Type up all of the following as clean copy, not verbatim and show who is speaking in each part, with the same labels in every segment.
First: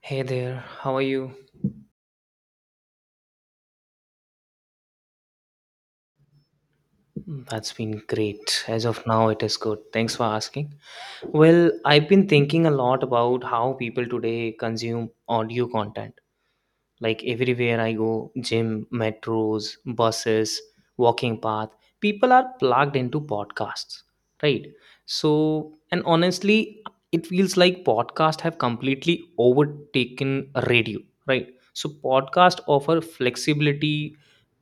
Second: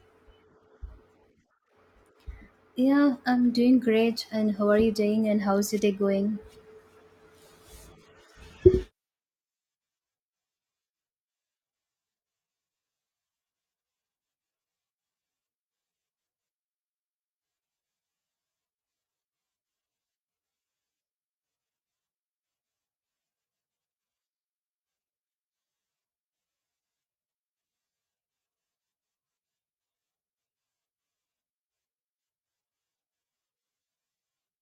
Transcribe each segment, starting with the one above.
Speaker 1: Hey there, how are you?
Speaker 2: Yeah, I'm doing great. And how are you doing? And how's your day going?
Speaker 1: Mm, that's been great. As of now, it is good. Thanks for asking. Well, I've been thinking a lot about how people today consume audio content. Like everywhere I go, gym, metros, buses, walking path, people are plugged into podcasts, right? So and honestly, it feels like podcasts have completely overtaken radio, right? So podcasts offer flexibility,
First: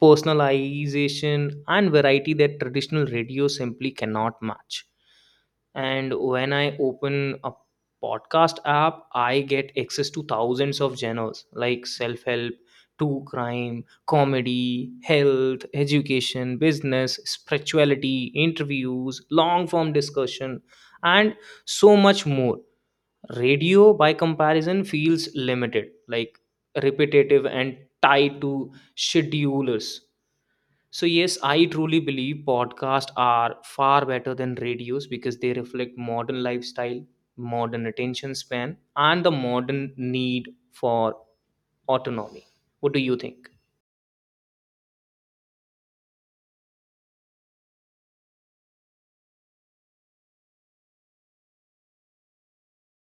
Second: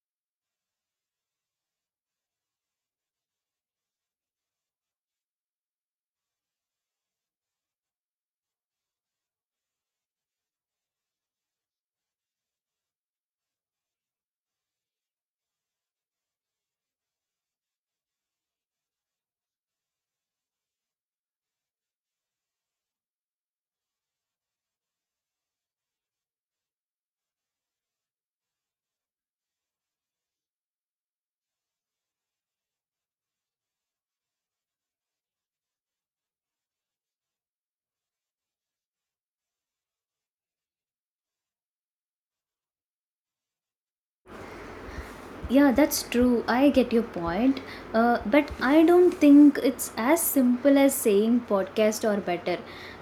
Speaker 1: personalization and variety that traditional radio simply cannot match. And when I open a podcast app, I get access to thousands of genres like self help, true crime, comedy, health, education, business, spirituality, interviews, long form discussion and so much more. Radio by comparison feels limited, like repetitive and tied to schedulers. So, yes, I truly believe podcasts are far better than radios because they reflect modern lifestyle, modern attention span, and the modern need for autonomy. What do you think?
Speaker 2: Yeah, that's true. I get your point. But I don't think it's as simple as saying podcast or better.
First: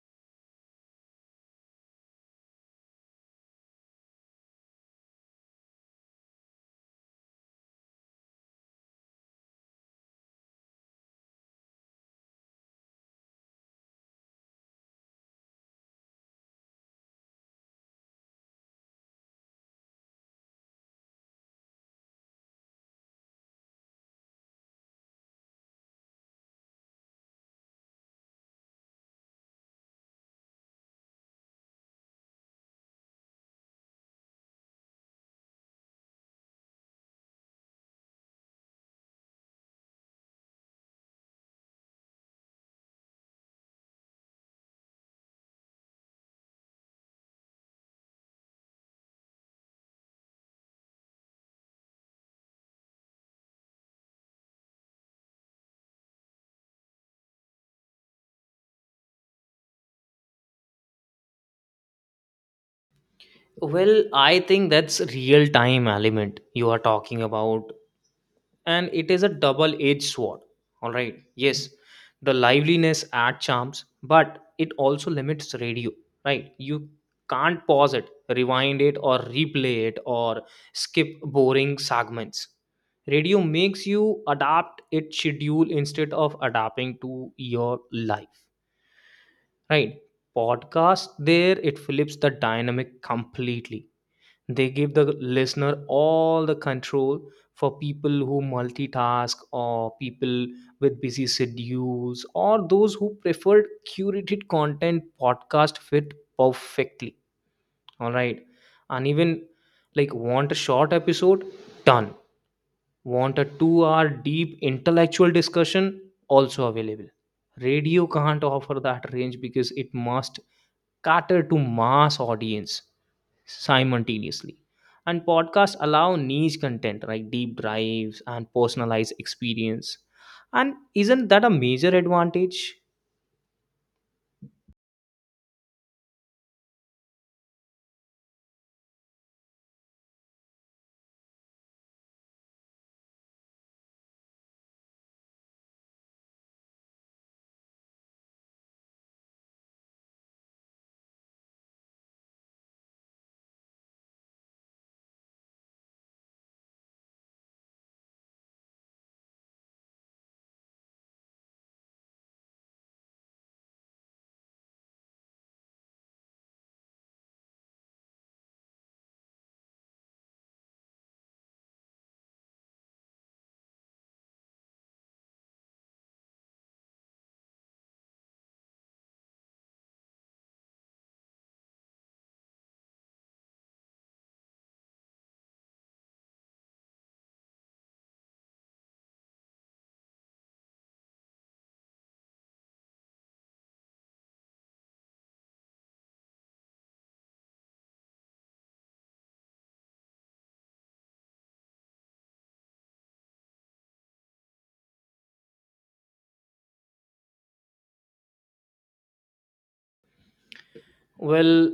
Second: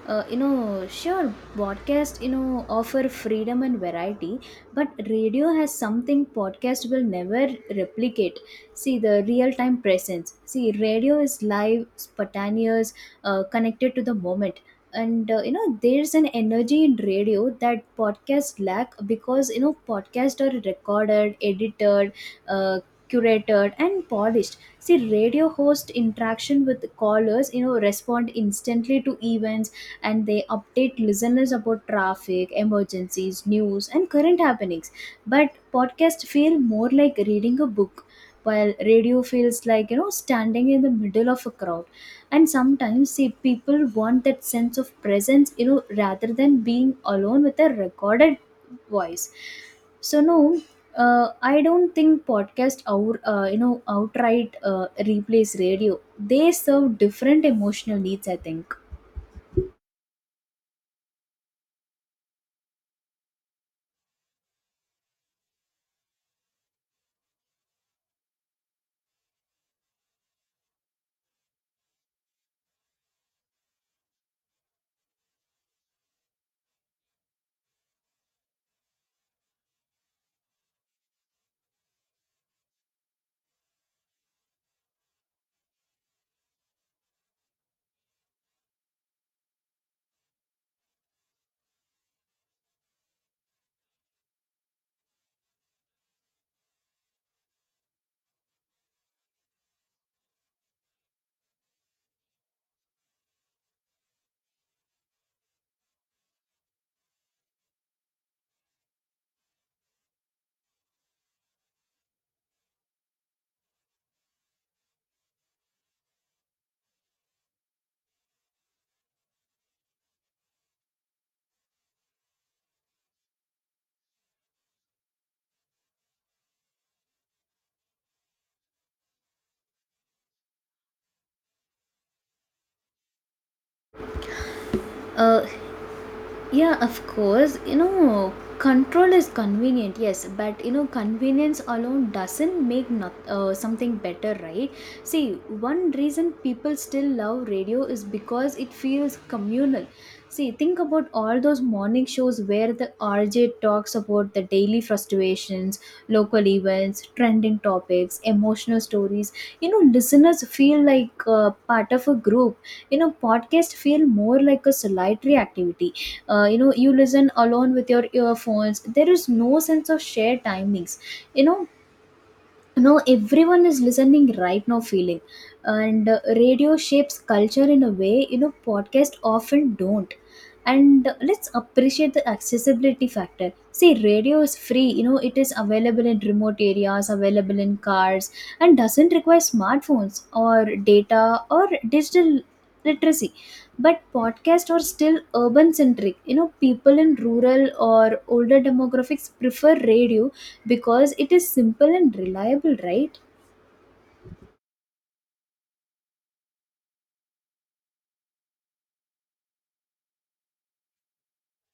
Speaker 2: Sure, podcast, offer freedom and variety, but radio has something podcast will never replicate. See, the real time presence. See, radio is live, spontaneous, connected to the moment. And, there's an energy in radio that podcast lack because podcasts are recorded, edited, uh, curated and polished. See, radio host interaction with callers, respond instantly to events, and they update listeners about traffic emergencies, news and current happenings. But podcasts feel more like reading a book, while radio feels like standing in the middle of a crowd. And sometimes, see, people want that sense of presence, rather than being alone with a recorded voice. So no, I don't think podcast outright replace radio. They serve different emotional needs, I think.
Speaker 1: Well, I think that's real time element you are talking about, and it is a double edged sword. All right, yes, the liveliness add charms but it also limits radio, right? You can't pause it, rewind it or replay it or skip boring segments. Radio makes you adapt its schedule instead of adapting to your life, right? Podcast, there it flips the dynamic completely. They give the listener all the control. For people who multitask or people with busy schedules or those who prefer curated content, podcast fit perfectly. All right, and even like want a short episode? Done. Want a 2 hour deep intellectual discussion? Also available. Radio can't offer that range because it must cater to mass audience simultaneously. And podcasts allow niche content like deep dives and personalized experience. And isn't that a major advantage?
Speaker 2: uh, Yeah, of course. You know, control is convenient, yes, but convenience alone doesn't make not, something better, right? See, one reason people still love radio is because it feels communal. See, think about all those morning shows where the RJ talks about the daily frustrations, local events, trending topics, emotional stories. You know, listeners feel like part of a group. You know, podcasts feel more like a solitary activity. You listen alone with your earphones. There is no sense of shared timings, you know no everyone is listening right now feeling. And radio shapes culture in a way podcast often don't. And let's appreciate the accessibility factor. See, radio is free. It is available in remote areas, available in cars, and doesn't require smartphones or data or digital literacy. But podcasts are still urban centric. People in rural or older demographics prefer radio because it is simple and reliable, right?
Speaker 1: Well,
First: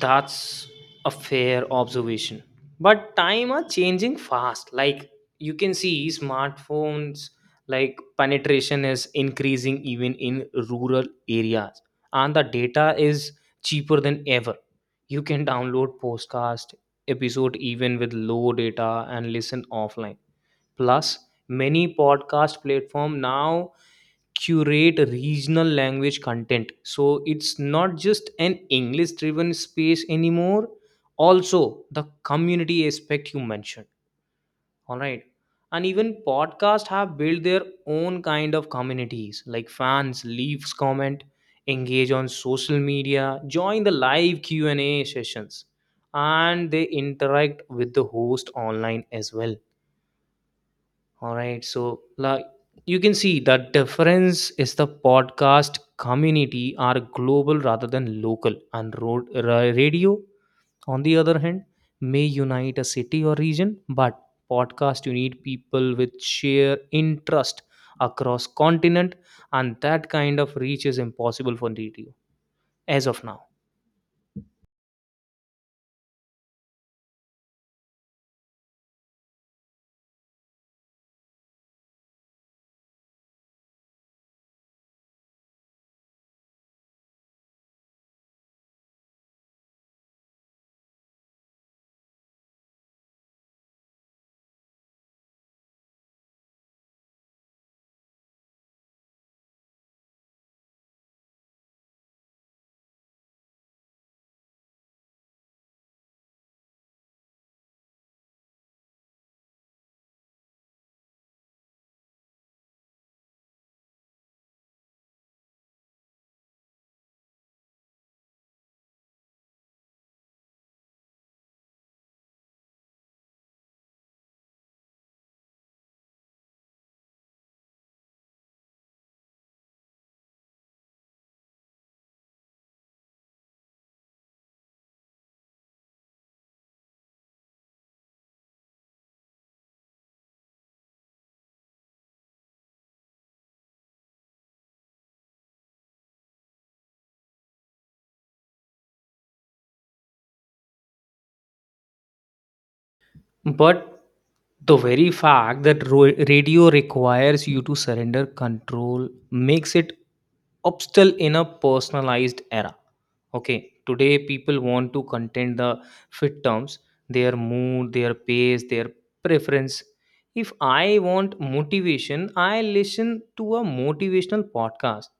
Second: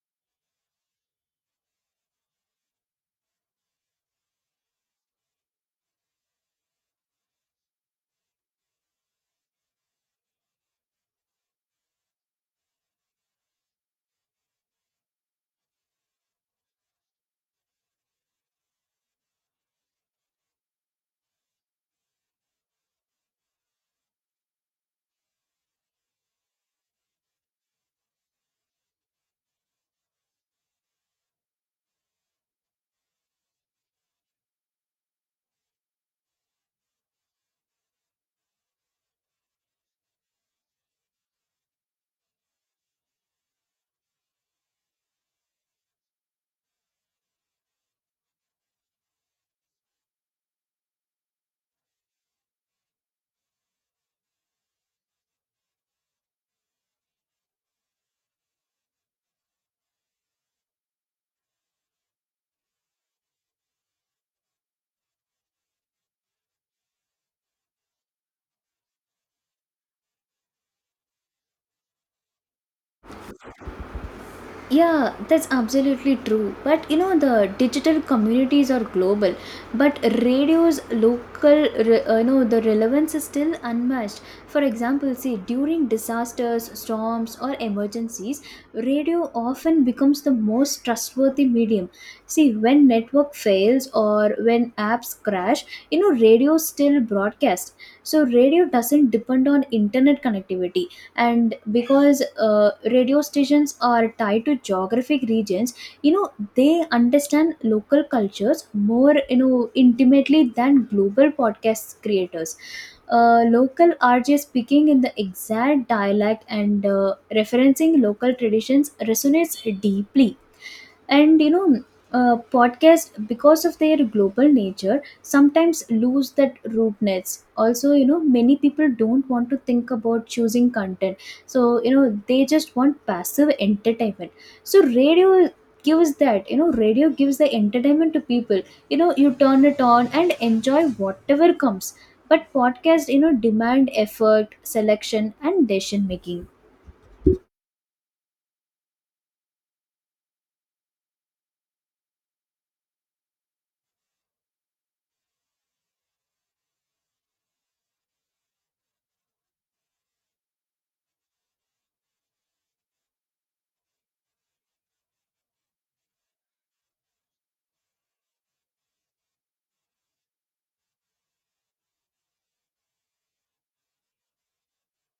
Speaker 1: that's a fair observation. But time are changing fast. Like you can see smartphones, like penetration is increasing even in rural areas, and the data is cheaper than ever. You can download podcast episode even with low data and listen offline. Plus many podcast platform now curate regional language content, so it's not just an English driven space anymore. Also, the community aspect you mentioned, all right, and even podcasts have built their own kind of communities like fans leaves comment, engage on social media, join the live q&a sessions, and they interact with the host online as well. All right. So, like, you can see the difference is the podcast community are global rather than local, and road, radio, on the other hand, may unite a city or region, but podcast you need people with share interest across continent, and that kind of reach is impossible for radio as of now.
Speaker 2: Yeah, that's absolutely true. But you know, the digital communities are global, but radio's local, the relevance is still unmatched. For example, see, during disasters, storms, or emergencies, radio often becomes the most trustworthy medium. See, when network fails or when apps crash, radio still broadcasts. So, radio doesn't depend on internet connectivity. And because radio stations are tied to geographic regions, they understand local cultures more, intimately than global podcast creators. Local RJ speaking in the exact dialect and referencing local traditions resonates deeply. And podcast, because of their global nature, sometimes lose that rootness. Also, many people don't want to think about choosing content, so they just want passive entertainment. So radio gives that. Radio gives the entertainment to people. You turn it on and enjoy whatever comes. But podcast, demand effort, selection and decision making.
Speaker 1: But the very fact that ro- radio requires you to surrender control makes it obstacle in a personalized era. Okay, today people want to contain the fit terms, their mood, their pace, their preference. If I want motivation, I listen to a motivational podcast.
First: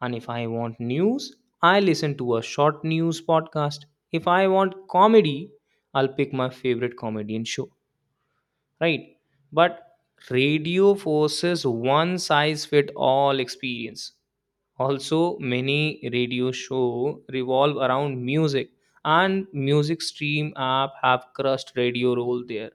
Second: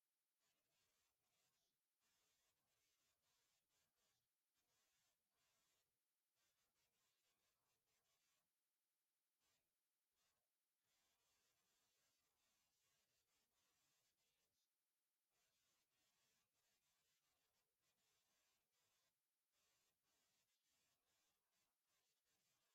Speaker 1: And if I want news, I listen to a short news podcast. If I want comedy, I'll pick my favorite comedian show, right? But radio forces one size fit all experience. Also many radio show revolve around music, and music stream app have crushed radio role there.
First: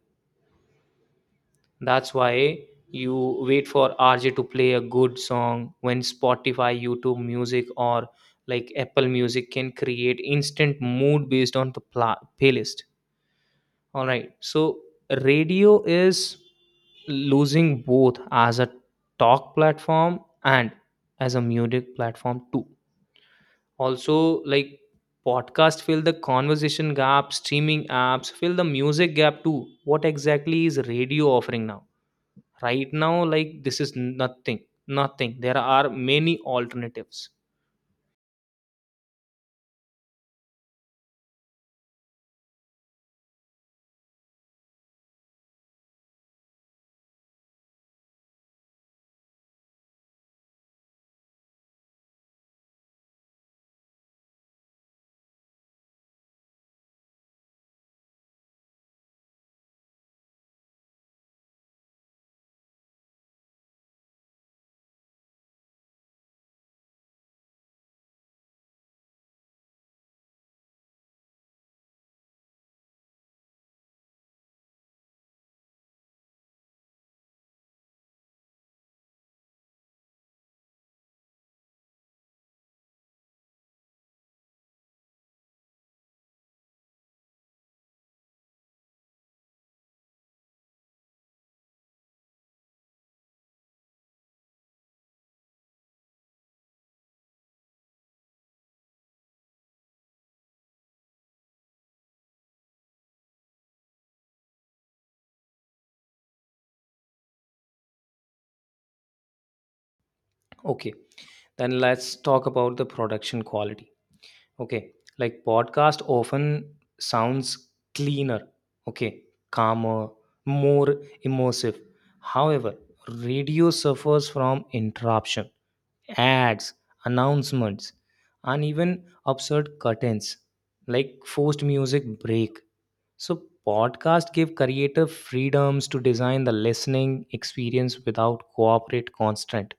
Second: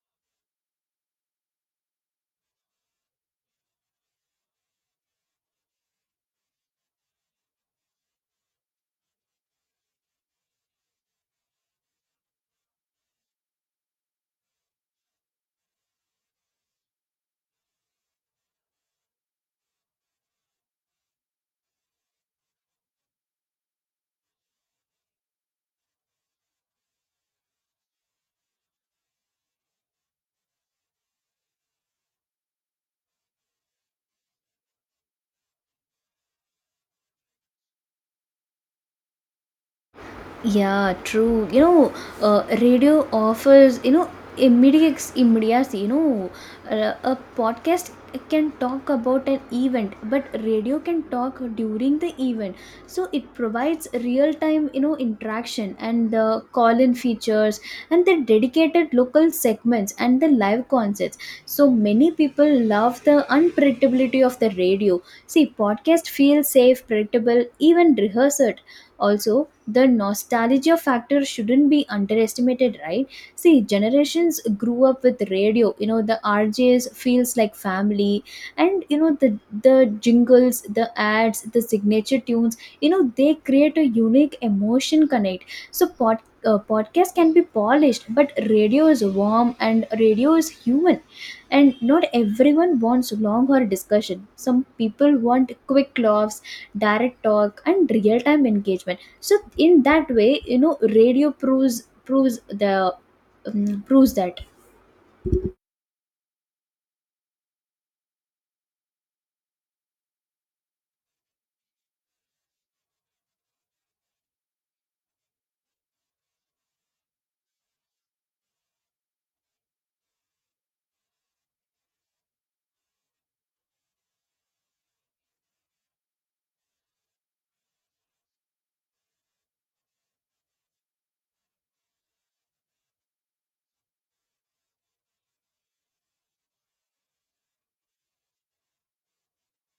Speaker 1: That's why you wait for RJ to play a good song when Spotify, YouTube Music or like Apple Music can create instant mood based on the playlist. All right. So radio is losing both as a talk platform and as a music platform too. Also, like podcast fill the conversation gap, streaming apps fill the music gap too. What exactly is radio offering now? Right now, like this is nothing. Nothing. There are many alternatives.
Speaker 2: Yeah, true. Radio offers, immediate immediacy. A podcast can talk about an event, but radio can talk during the event. So it provides real time, interaction and the call in features and the dedicated local segments and the live concerts. So many people love the unpredictability of the radio. See, podcast feels safe, predictable, even rehearsed. Also, the nostalgia factor shouldn't be underestimated, right? See, generations grew up with radio. You know, the RJs feels like family, and you know, the jingles, the ads, the signature tunes. You know, they create a unique emotion connect. So, podcast can be polished, but radio is warm and radio is human. And not everyone wants long or discussion. Some people want quick laughs, direct talk and real time engagement. So in that way, radio proves the proves that.
Speaker 1: Okay. Then let's talk about the production quality. Okay, like podcast often sounds cleaner, okay, calmer, more immersive. However, radio suffers from interruption, ads, announcements, and even absurd curtains, like forced music break. So podcast give creative freedoms to design the listening experience without corporate constraint.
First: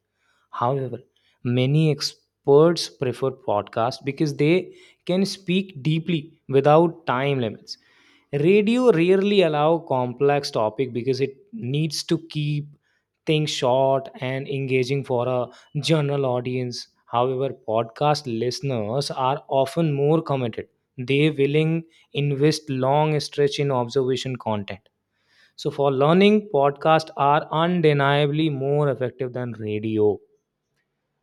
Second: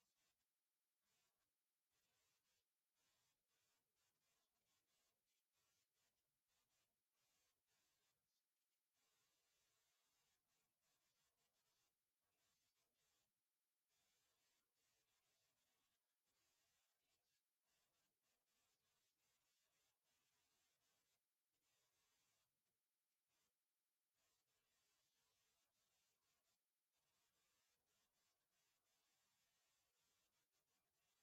Speaker 1: However, many experts prefer podcasts because they can speak deeply without time limits. Radio rarely allow complex topic because it needs to keep things short and engaging for a general audience. However, podcast listeners are often more committed. They willing invest long stretch in observation content. So for learning, podcasts are undeniably more effective than radio,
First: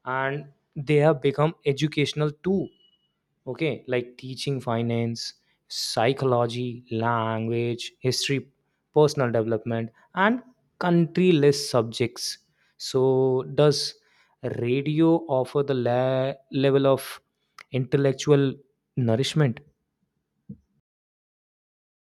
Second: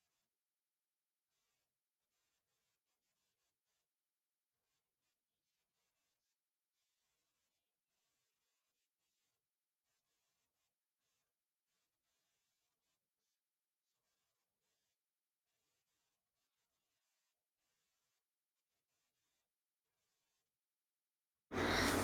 Speaker 1: and they have become educational too. Okay, like teaching finance, psychology, language, history, personal development and country list subjects. So does radio offer the level of intellectual nourishment?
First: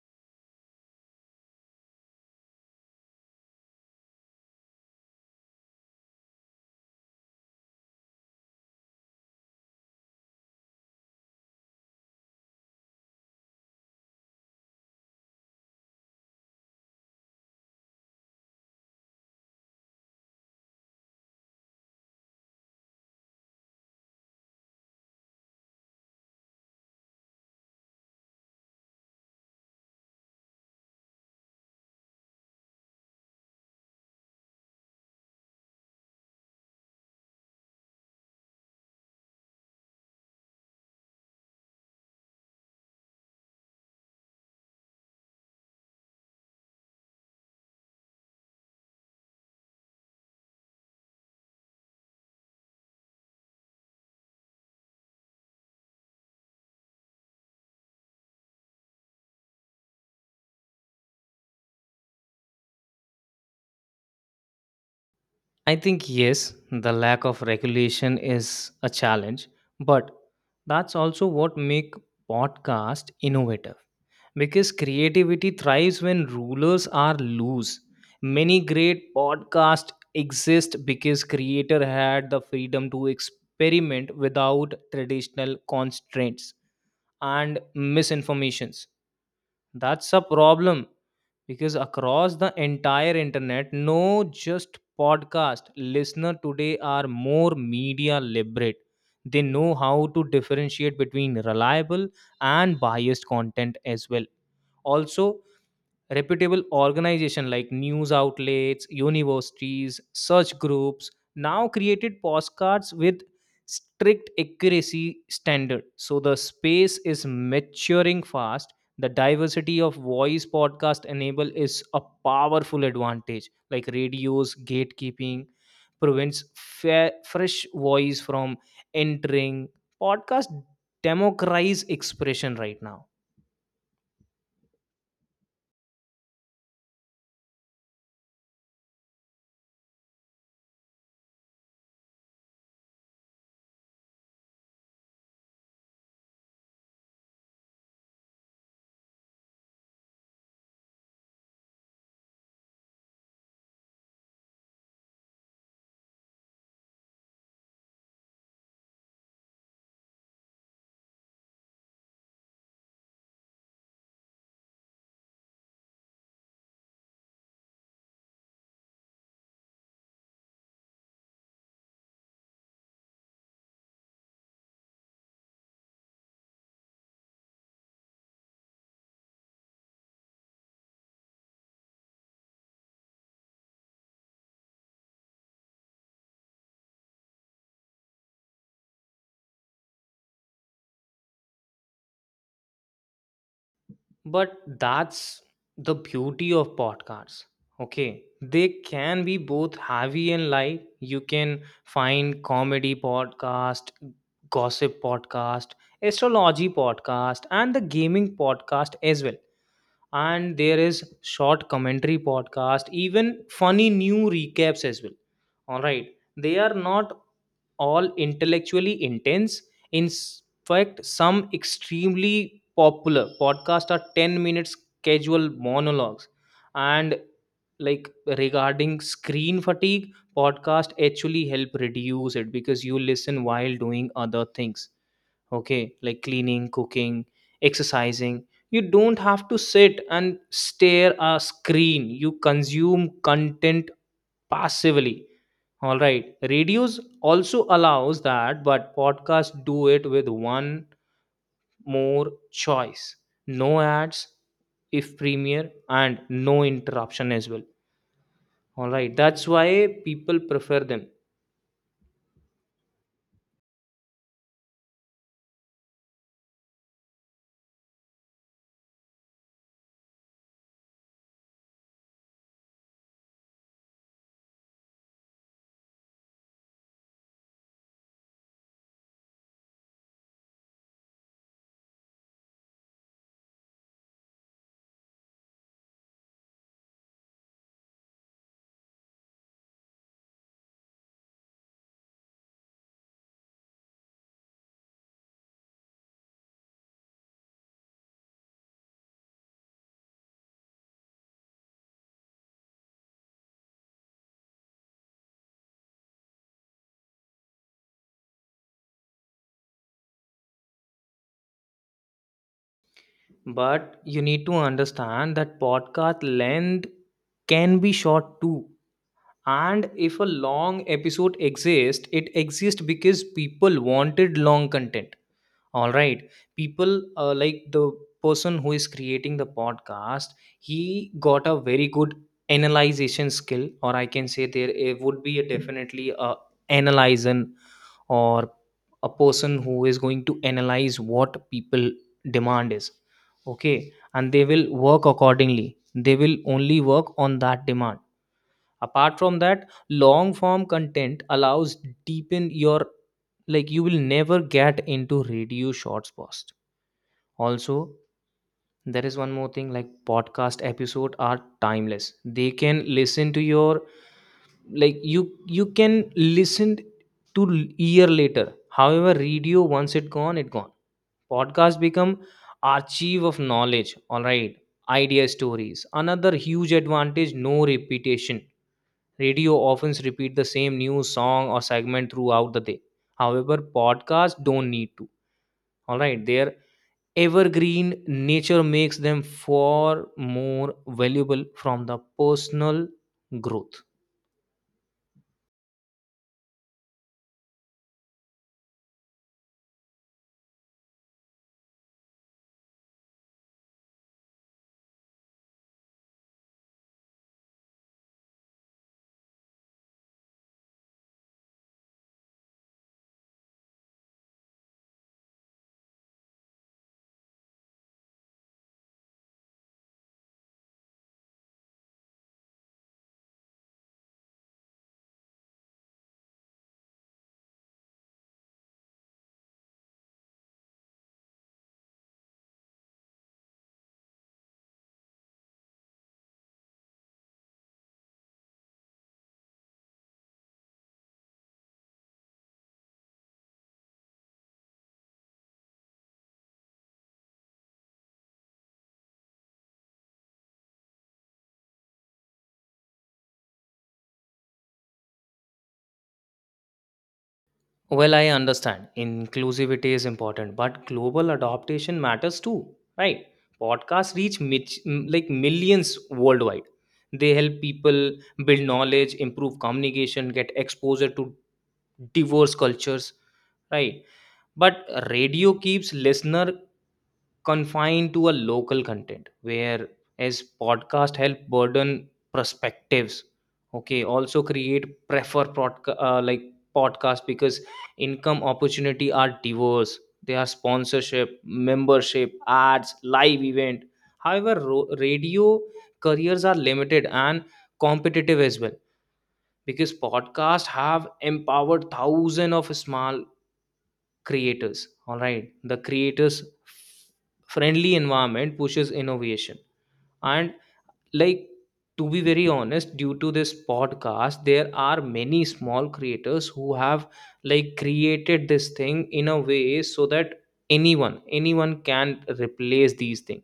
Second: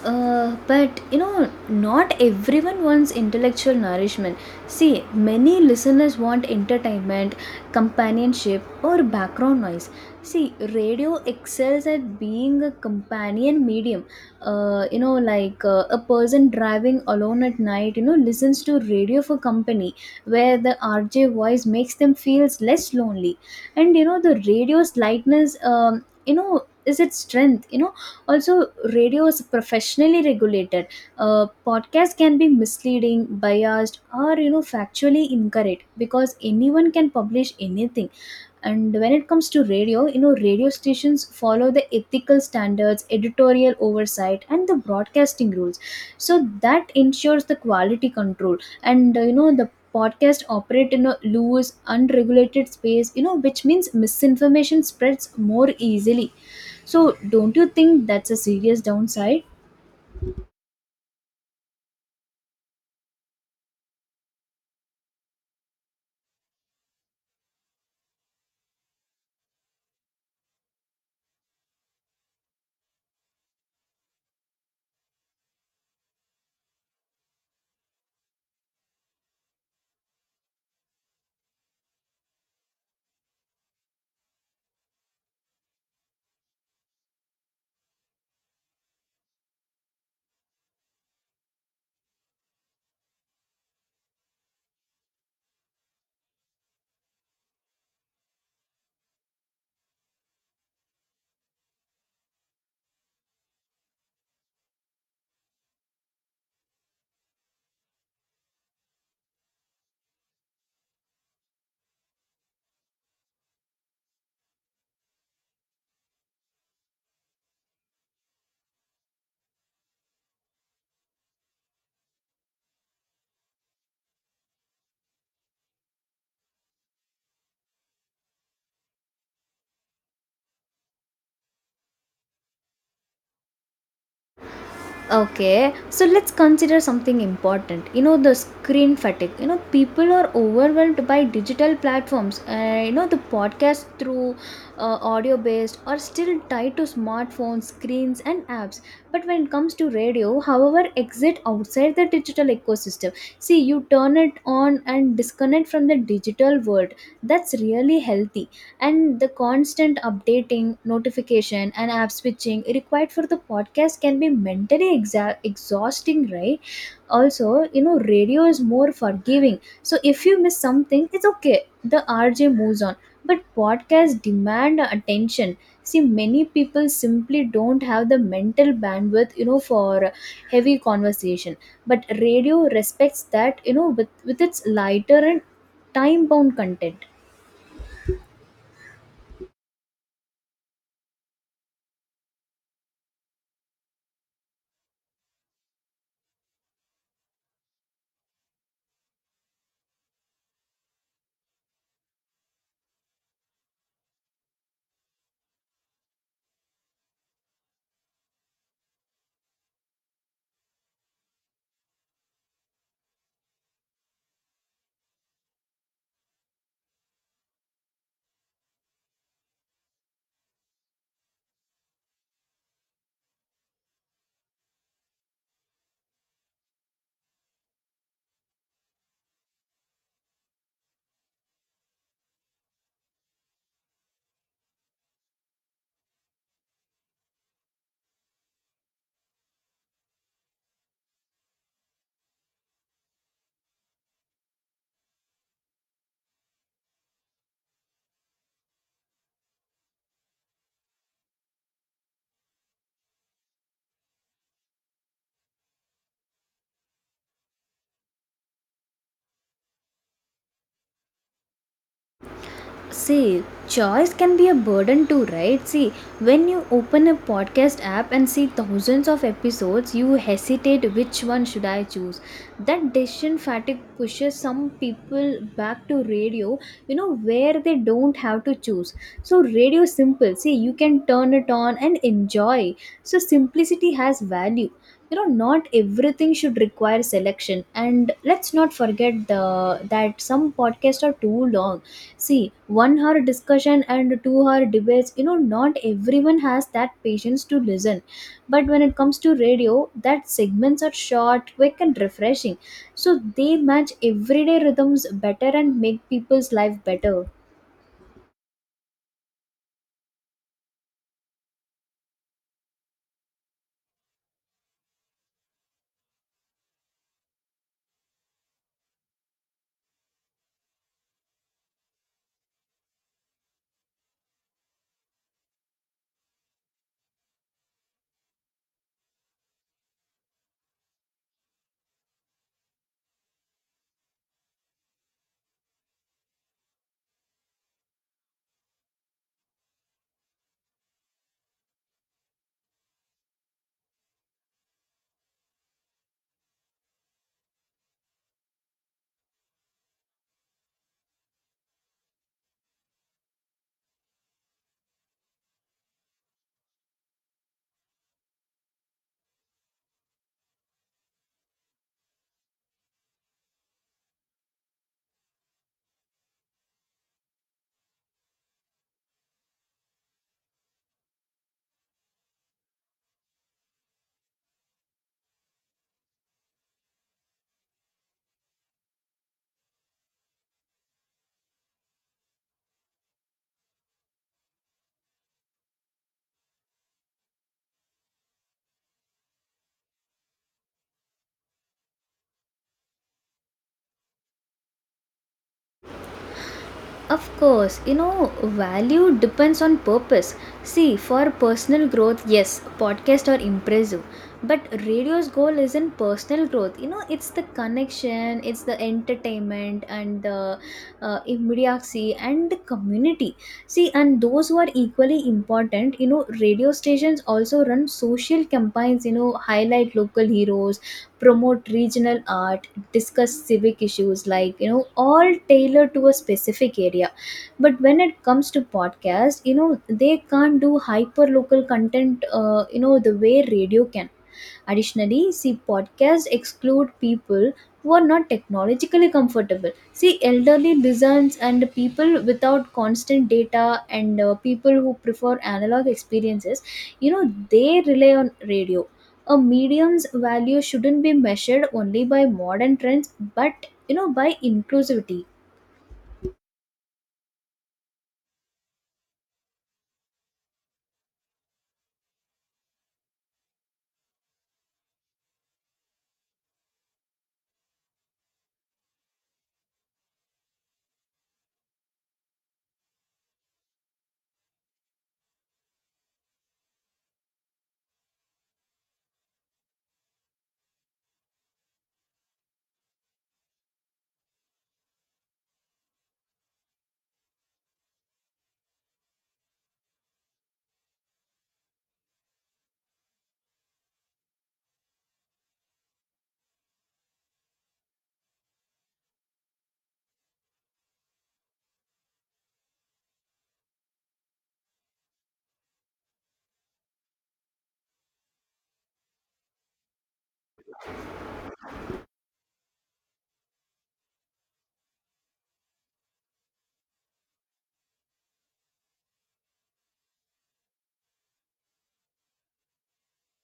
Speaker 2: But you know, not everyone wants intellectual nourishment. See, many listeners want entertainment, companionship, or background noise. See, radio excels at being a companion medium. A person driving alone at night, listens to radio for company, where the RJ voice makes them feels less lonely. And you know, the radio's lightness, you know, is its strength. You know, also, radio is professionally regulated. Podcast can be misleading, biased, or factually incorrect because anyone can publish anything. And when it comes to radio, radio stations follow the ethical standards, editorial oversight and the broadcasting rules. So that ensures the quality control. And uh, you know the podcast operate in a loose unregulated space, which means misinformation spreads more easily. So don't you think that's a serious downside?
Speaker 1: I think yes, the lack of regulation is a challenge, but that's also what make podcast innovative, because creativity thrives when rulers are loose. Many great podcasts exist because creator had the freedom to experiment without traditional constraints. And misinformations, that's a problem, because across the entire internet, no just podcast listener today are more media literate. They know how to differentiate between reliable and biased content as well. Also, reputable organization like news outlets, universities, search groups now created postcards with strict accuracy standard. So the space is maturing fast. The diversity of voice podcast enable is a powerful advantage. Like radios, gatekeeping prevents fresh voice from entering. Podcast democratize expression right now.
Speaker 2: Okay, so let's consider something important. You know, the screen fatigue. You know, people are overwhelmed by digital platforms. The podcast, through audio based, are still tied to smartphones, screens, and apps. But when it comes to radio, however, exit outside the digital ecosystem. See, you turn it on and disconnect from the digital world. That's really healthy. And the constant updating notification and app switching required for the podcast can be mentally exhausting, right? Also, radio is more forgiving. So if you miss something, it's okay, the RJ moves on. But podcasts demand attention. See, many people simply don't have the mental bandwidth, for heavy conversation. But radio respects that, with its lighter and time bound content.
Speaker 1: But that's the beauty of podcasts. Okay. They can be both heavy and light. You can find comedy podcast, gossip podcast, astrology podcast, and the gaming podcast as well. And there is short commentary podcast, even funny new recaps as well. All right. They are not all intellectually intense. In fact, some extremely popular podcasts are 10 minutes casual monologues. And like regarding screen fatigue, podcast actually help reduce it because you listen while doing other things. Okay, like cleaning, cooking, exercising. You don't have to sit and stare a screen, you consume content passively. All right, radios also allows that, but podcasts do it with one more choice, no ads if premiere and no interruption as well. All right, that's why people prefer them.
Speaker 2: See, choice can be a burden too, right? See, when you open a podcast app and see thousands of episodes, you hesitate which one should I choose. That decision fatigue pushes some people back to radio, you know, where they don't have to choose. So, radio is simple. See, you can turn it on and enjoy. So, simplicity has value. You know, not everything should require selection. And let's not forget that some podcasts are too long. See, 1 hour discussion and 2 hour debates, not everyone has that patience to listen. But when it comes to radio, that segments are short, quick and refreshing, so they match everyday rhythms better and make people's life better.
Speaker 1: But you need to understand that podcast length can be short too. And if a long episode exists, it exists because people wanted long content. All right. People like the person who is creating the podcast, he got a very good analyzation skill, or I can say there it would be a definitely a analyzer or a person who is going to analyze what people demand is. Okay. And they will work accordingly. They will only work on that demand. Apart from that, long form content allows deepen your, like you will never get into radio shorts post. Also, there is one more thing, like podcast episode are timeless, they can listen to your, like you can listen to year later. However, radio once it gone, it gone. Podcast become archive of knowledge. All right, idea stories another huge advantage, no repetition. Radio often repeat the same news, song, or segment throughout the day. However, podcasts don't need to. All right, their evergreen nature makes them far more valuable from the personal growth.
Speaker 2: Of course, you know, value depends on purpose. See, for personal growth, yes, podcasts are impressive. But radio's goal isn't personal growth. You know, it's the connection, it's the entertainment, and the immediacy, and the community. See, and those who are equally important, you know, radio stations also run social campaigns, you know, highlight local heroes, promote regional art, discuss civic issues, like, you know, all tailored to a specific area. But when it comes to podcast, you know, they can't do hyper local content, you know, the way radio can. Additionally, see, podcasts exclude people who are not technologically comfortable. See, elderly lizards and people without constant data, and people who prefer analog experiences, you know, they rely on radio. A medium's value shouldn't be measured only by modern trends, but you know, by inclusivity.
Speaker 1: Well, I understand inclusivity is important, but global adaptation matters too, right? Podcasts reach like millions worldwide. They help people build knowledge, improve communication, get exposure to divorce cultures, right? But radio keeps listener confined to a local content where as podcast help burden perspectives. Okay, also create prefer like podcast because income opportunity are diverse. They are sponsorship, membership, ads, live event. However, radio careers are limited and competitive as well, because podcasts have empowered thousands of small creators. All right, the creators friendly environment pushes innovation. And like, to be very honest, due to this podcast, there are many small creators who have like created this thing in a way so that anyone, anyone can replace these things.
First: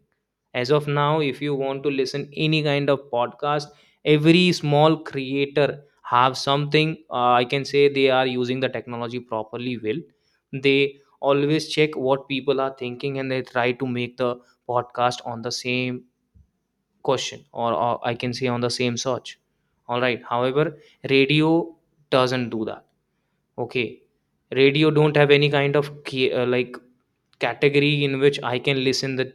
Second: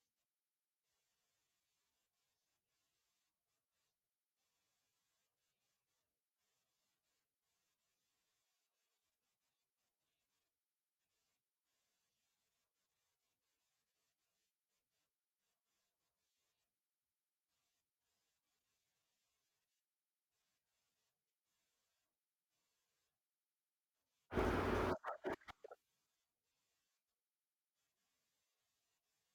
Speaker 1: As of now, if you want to listen any kind of podcast, every small creator have something. I can say they are using the technology properly. Well, they always check what people are thinking and they try to make the podcast on the same question or I can say on the same search. All right, however, radio doesn't do that. Okay, radio don't have any kind of key, like category in which I can listen the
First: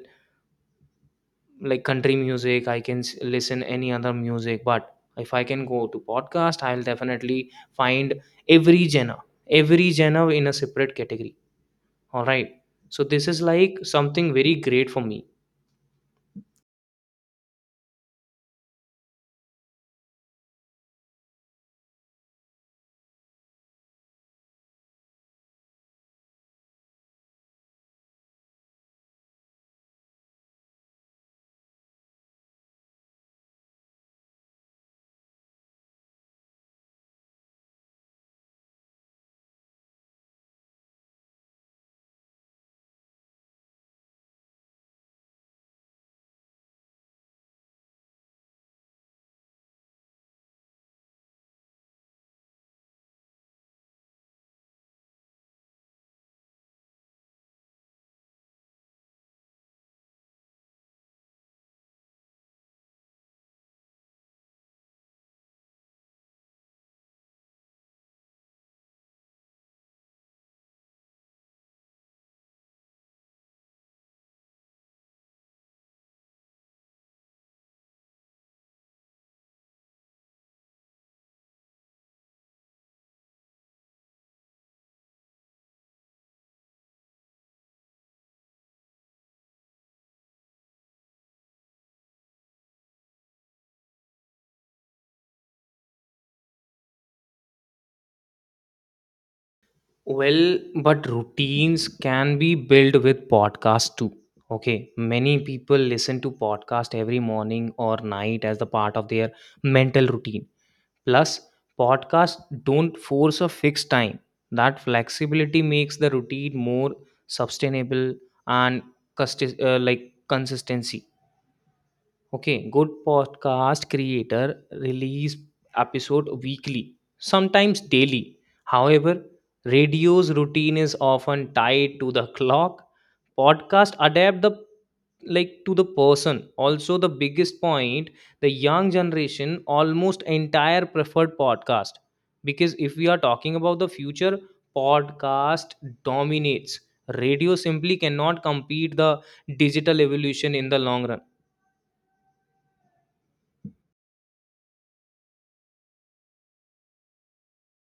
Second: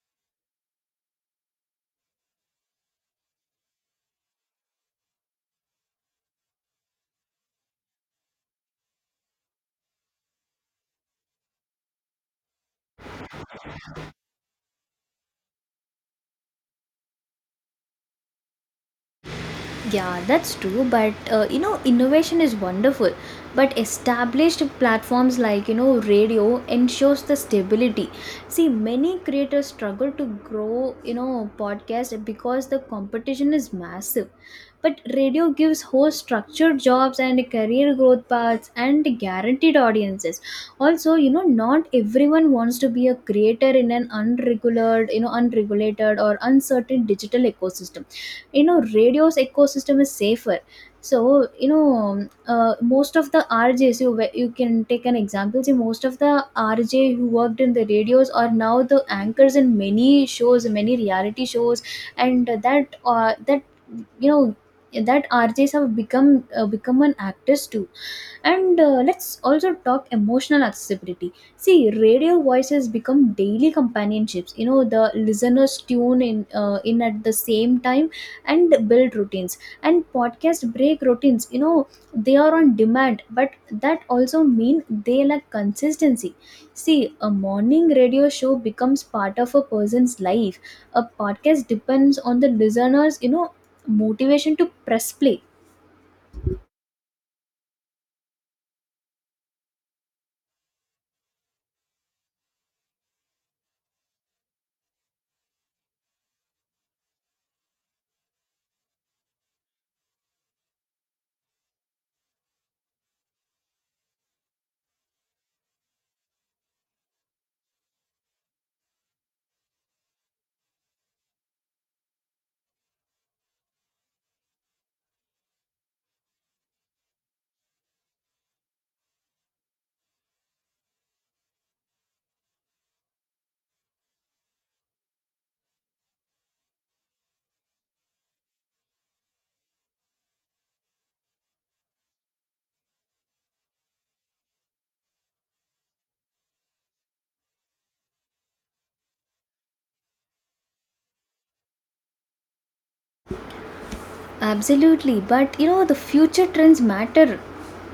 Speaker 1: like country music, I can listen any other music. But if I can go to podcast, I'll definitely find every genre, every genre in a separate category. All right, so this is like something very great for me.
Speaker 2: Yeah, that's true. But you know, innovation is wonderful. But established platforms like, you know, radio ensures the stability. See, many creators struggle to grow, you know, podcast because the competition is massive. But radio gives host structured jobs and career growth paths and guaranteed audiences. Also, you know, not everyone wants to be a creator in an unregulated, you know, unregulated or uncertain digital ecosystem. You know, radio's ecosystem is safer. So you know, most of the RJs, you can take an example. See, most of the RJ who worked in the radios are now the anchors in many shows, many reality shows. And that that you know that RJs have become, become an actors too. And let's also talk emotional accessibility. See, radio voices become daily companionships. You know, the listeners tune in, at the same time and build routines. And podcast break routines, you know. They are on demand, but that also mean they lack consistency. See, a morning radio show becomes part of a person's life. A podcast depends on the listeners, you know, motivation to press play.
Speaker 1: Well, but routines can be built with podcast too. Okay, many people listen to podcast every morning or night as the part of their mental routine. Plus, podcasts don't force a fixed time. That flexibility makes the routine more sustainable and like consistency. Okay, good podcast creator release episode weekly, sometimes daily. However, radio's routine is often tied to the clock. Podcast adapt the like to the person. Also, the biggest point, the young generation almost entire preferred podcast, because if we are talking about the future, podcast dominates. Radio simply cannot compete the digital evolution in the long run.
Speaker 2: Absolutely, but you know the future trends matter.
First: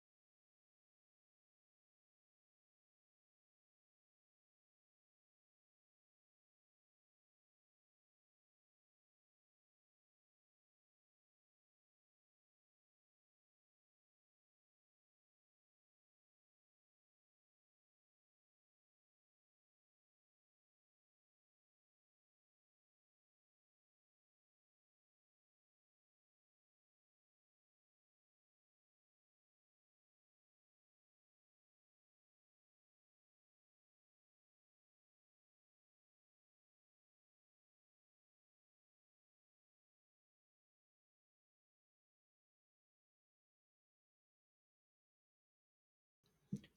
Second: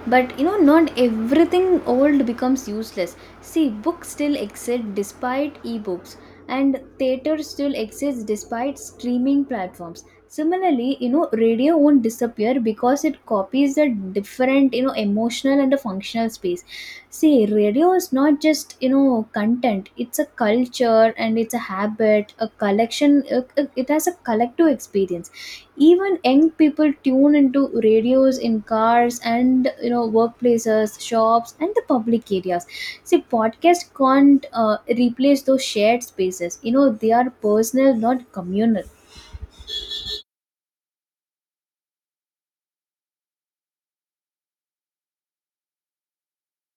Speaker 2: But you know, not everything old becomes useless. See, books still exist despite ebooks, and theater still exists despite streaming platforms. Similarly, you know, radio won't disappear because it copies a different, you know, emotional and a functional space. See, radio is not just, you know, content. It's a culture and it's a habit, a collection. It has a collective experience. Even young people tune into radios in cars, and you know, workplaces, shops and the public areas. See, podcasts can't replace those shared spaces. You know, they are personal, not communal.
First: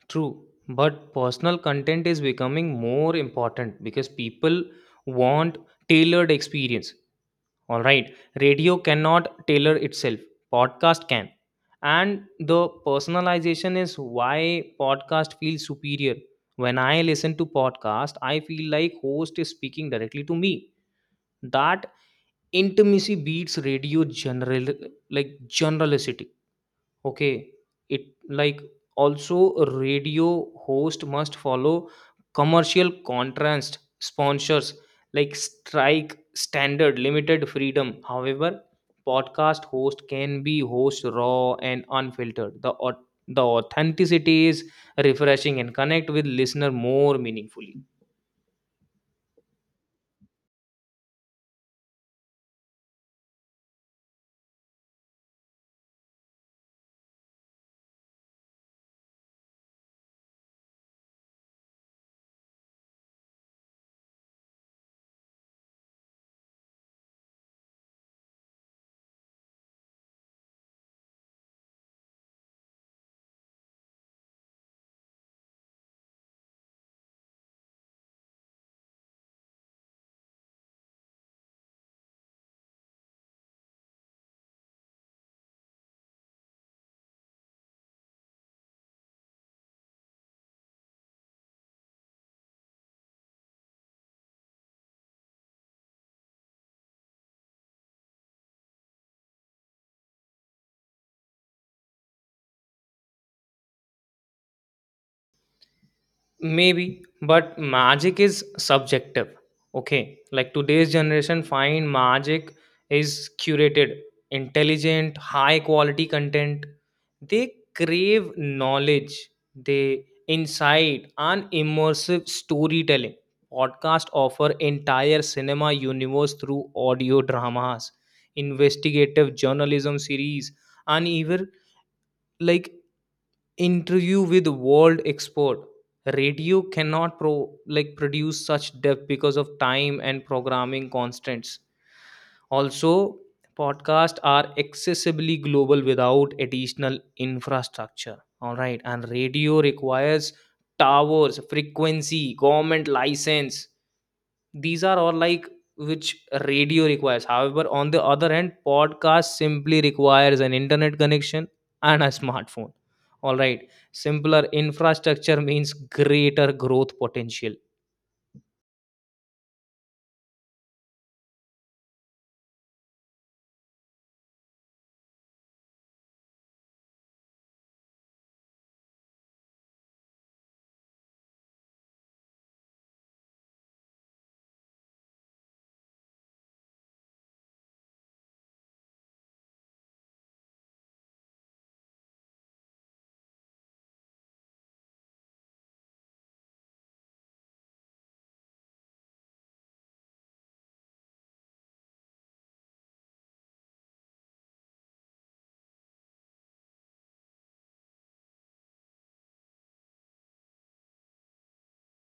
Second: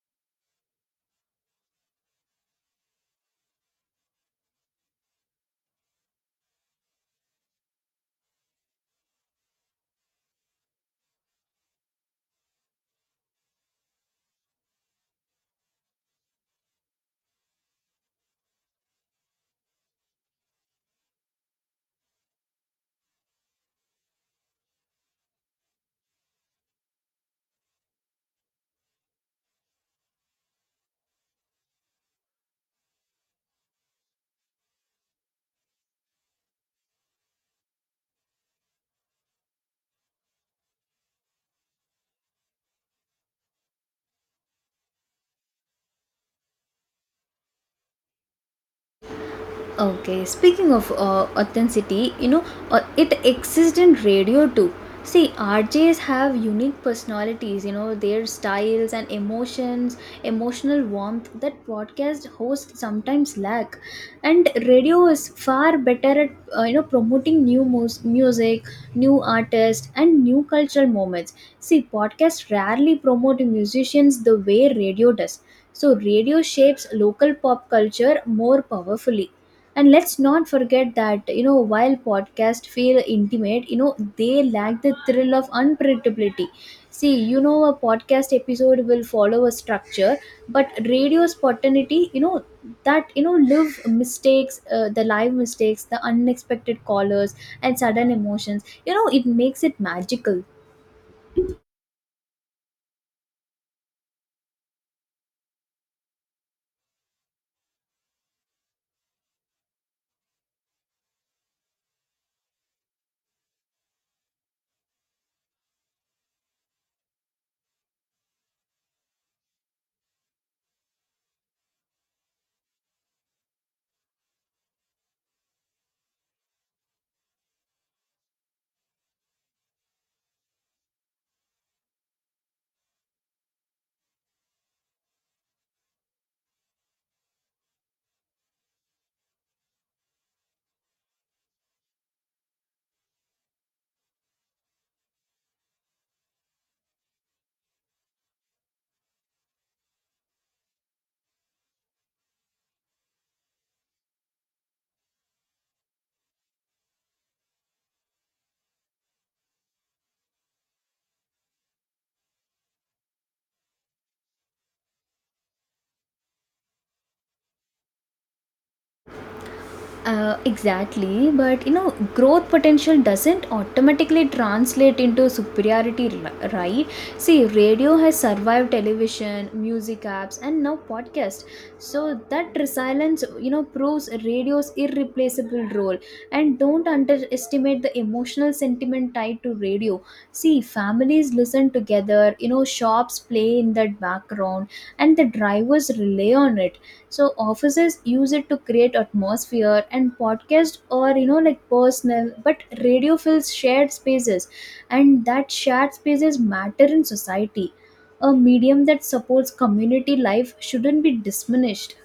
Speaker 1: True, but personal content is becoming more important because people want tailored experience. All right, radio cannot tailor itself, podcast can. And the personalization is why podcast feels superior. When I listen to podcast, I feel like host is speaking directly to me. That intimacy beats radio general like generality. Okay, it like also radio host must follow commercial contrast sponsors like strike standard limited freedom. However, podcast host can be host raw and unfiltered. The authenticity is refreshing and connect with listener more meaningfully.
Speaker 2: Okay, speaking of authenticity, you know, it exists in radio too. See, RJs have unique personalities, you know, their styles and emotions, emotional warmth that podcast hosts sometimes lack. And radio is far better at, you know, promoting new music, new artists, and new cultural moments. See, podcasts rarely promote musicians the way radio does. So, radio shapes local pop culture more powerfully. And let's not forget that, you know, while podcasts feel intimate, you know, they lack the thrill of unpredictability. See, you know, a podcast episode will follow a structure, but radio spontaneity, you know, that, you know, live mistakes, the unexpected callers and sudden emotions, you know, it makes it magical.
Speaker 1: Maybe, but magic is subjective. Okay, like today's generation find magic is curated, intelligent, high quality content. They crave knowledge, they insight and immersive storytelling. Podcast offer entire cinema universe through audio dramas, investigative journalism series, and even like interview with world expert. Radio cannot pro like produce such depth because of time and programming constraints. Also, podcasts are accessibly global without additional infrastructure. All right, and radio requires towers, frequency, government license, these are all like which radio requires. However, on the other hand, podcast simply requires an internet connection and a smartphone. All right, simpler infrastructure means greater growth potential.
Speaker 2: Exactly, but you know, growth potential doesn't automatically translate into superiority, right? See, radio has survived television, music apps, and now podcast. So that resilience, you know, proves radio's irreplaceable role. And don't underestimate the emotional sentiment tied to radio. See, families listen together, you know, shops play in that background, and the drivers rely on it. So offices use it to create atmosphere, and podcast or you know, like personal, but radio fills shared spaces, and that shared spaces matter in society. A medium that supports community life shouldn't be diminished.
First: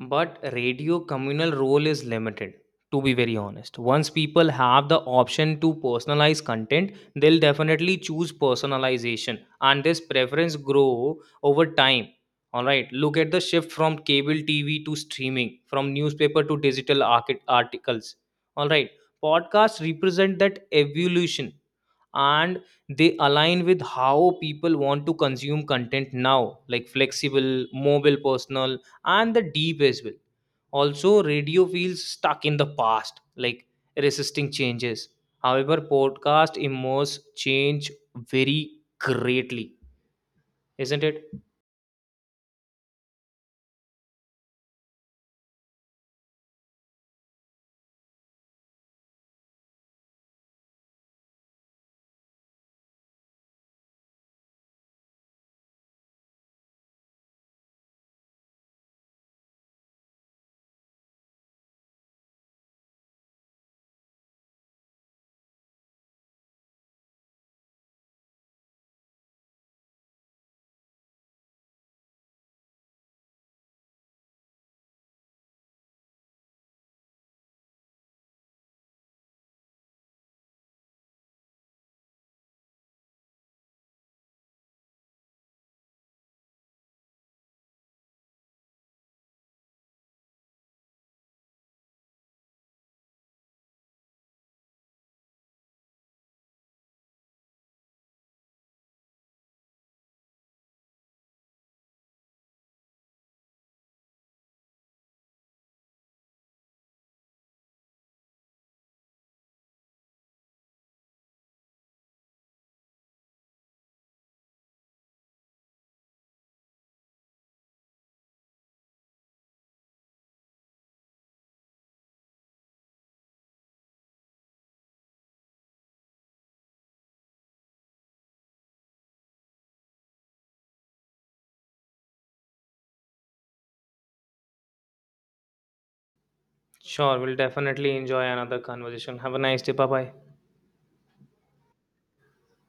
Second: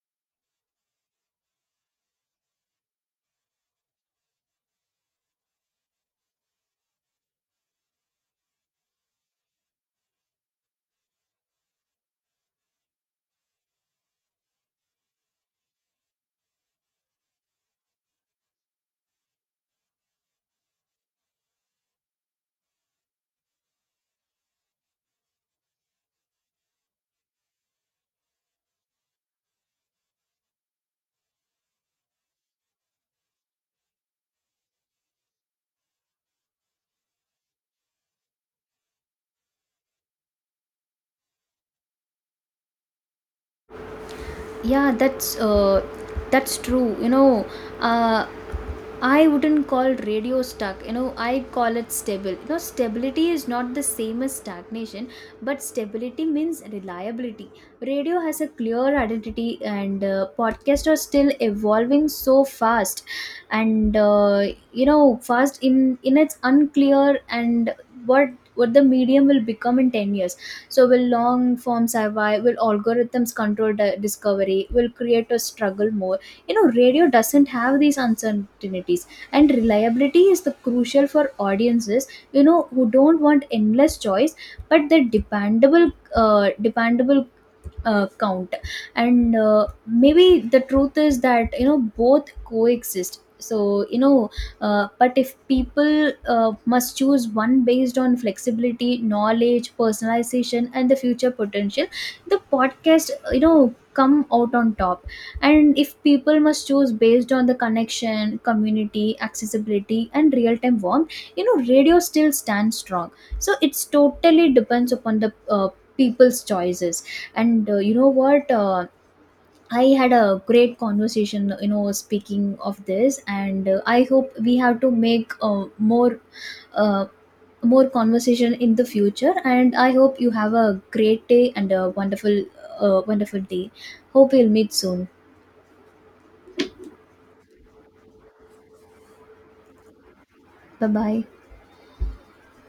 Speaker 1: But radio communal role is limited, to be very honest. Once people have the option to personalize content, they'll definitely choose personalization, and this preference grow over time. All right, look at the shift from cable TV to streaming, from newspaper to digital articles. All right, podcasts represent that evolution, and they align with how people want to consume content now, like flexible, mobile, personal and the deep as well. Also radio feels stuck in the past, like resisting changes. However, podcast immerse change very greatly, isn't it?
Speaker 2: Yeah, that's true, you know. uh, I wouldn't call radio stuck. You know, I call it stable. You know, stability is not the same as stagnation, but stability means reliability. Radio has a clear identity, and podcasts are still evolving so fast, and you know, fast in its unclear and what what the medium will become in 10 years. So will long form survive, will algorithms control discovery, will creators struggle more? You know, radio doesn't have these uncertainties, and reliability is the crucial for audiences, you know, who don't want endless choice, but the dependable. Count. And maybe the truth is that, you know, both coexist. So you know uh, but if people, must choose one based on flexibility, knowledge, personalization and the future potential, the podcast, you know, come out on top. And if people must choose based on the connection, community, accessibility and real time warmth, you know, radio still stands strong. So it's totally depends upon the people's choices. And what? I had a great conversation, you know, speaking of this, and I hope we have to make uh, more conversation in the future. And I hope you have a great day and a wonderful, wonderful day. Hope we'll meet soon.
Speaker 1: Sure, we'll definitely enjoy another conversation. Have a nice day, bye bye.
Speaker 2: Bye bye.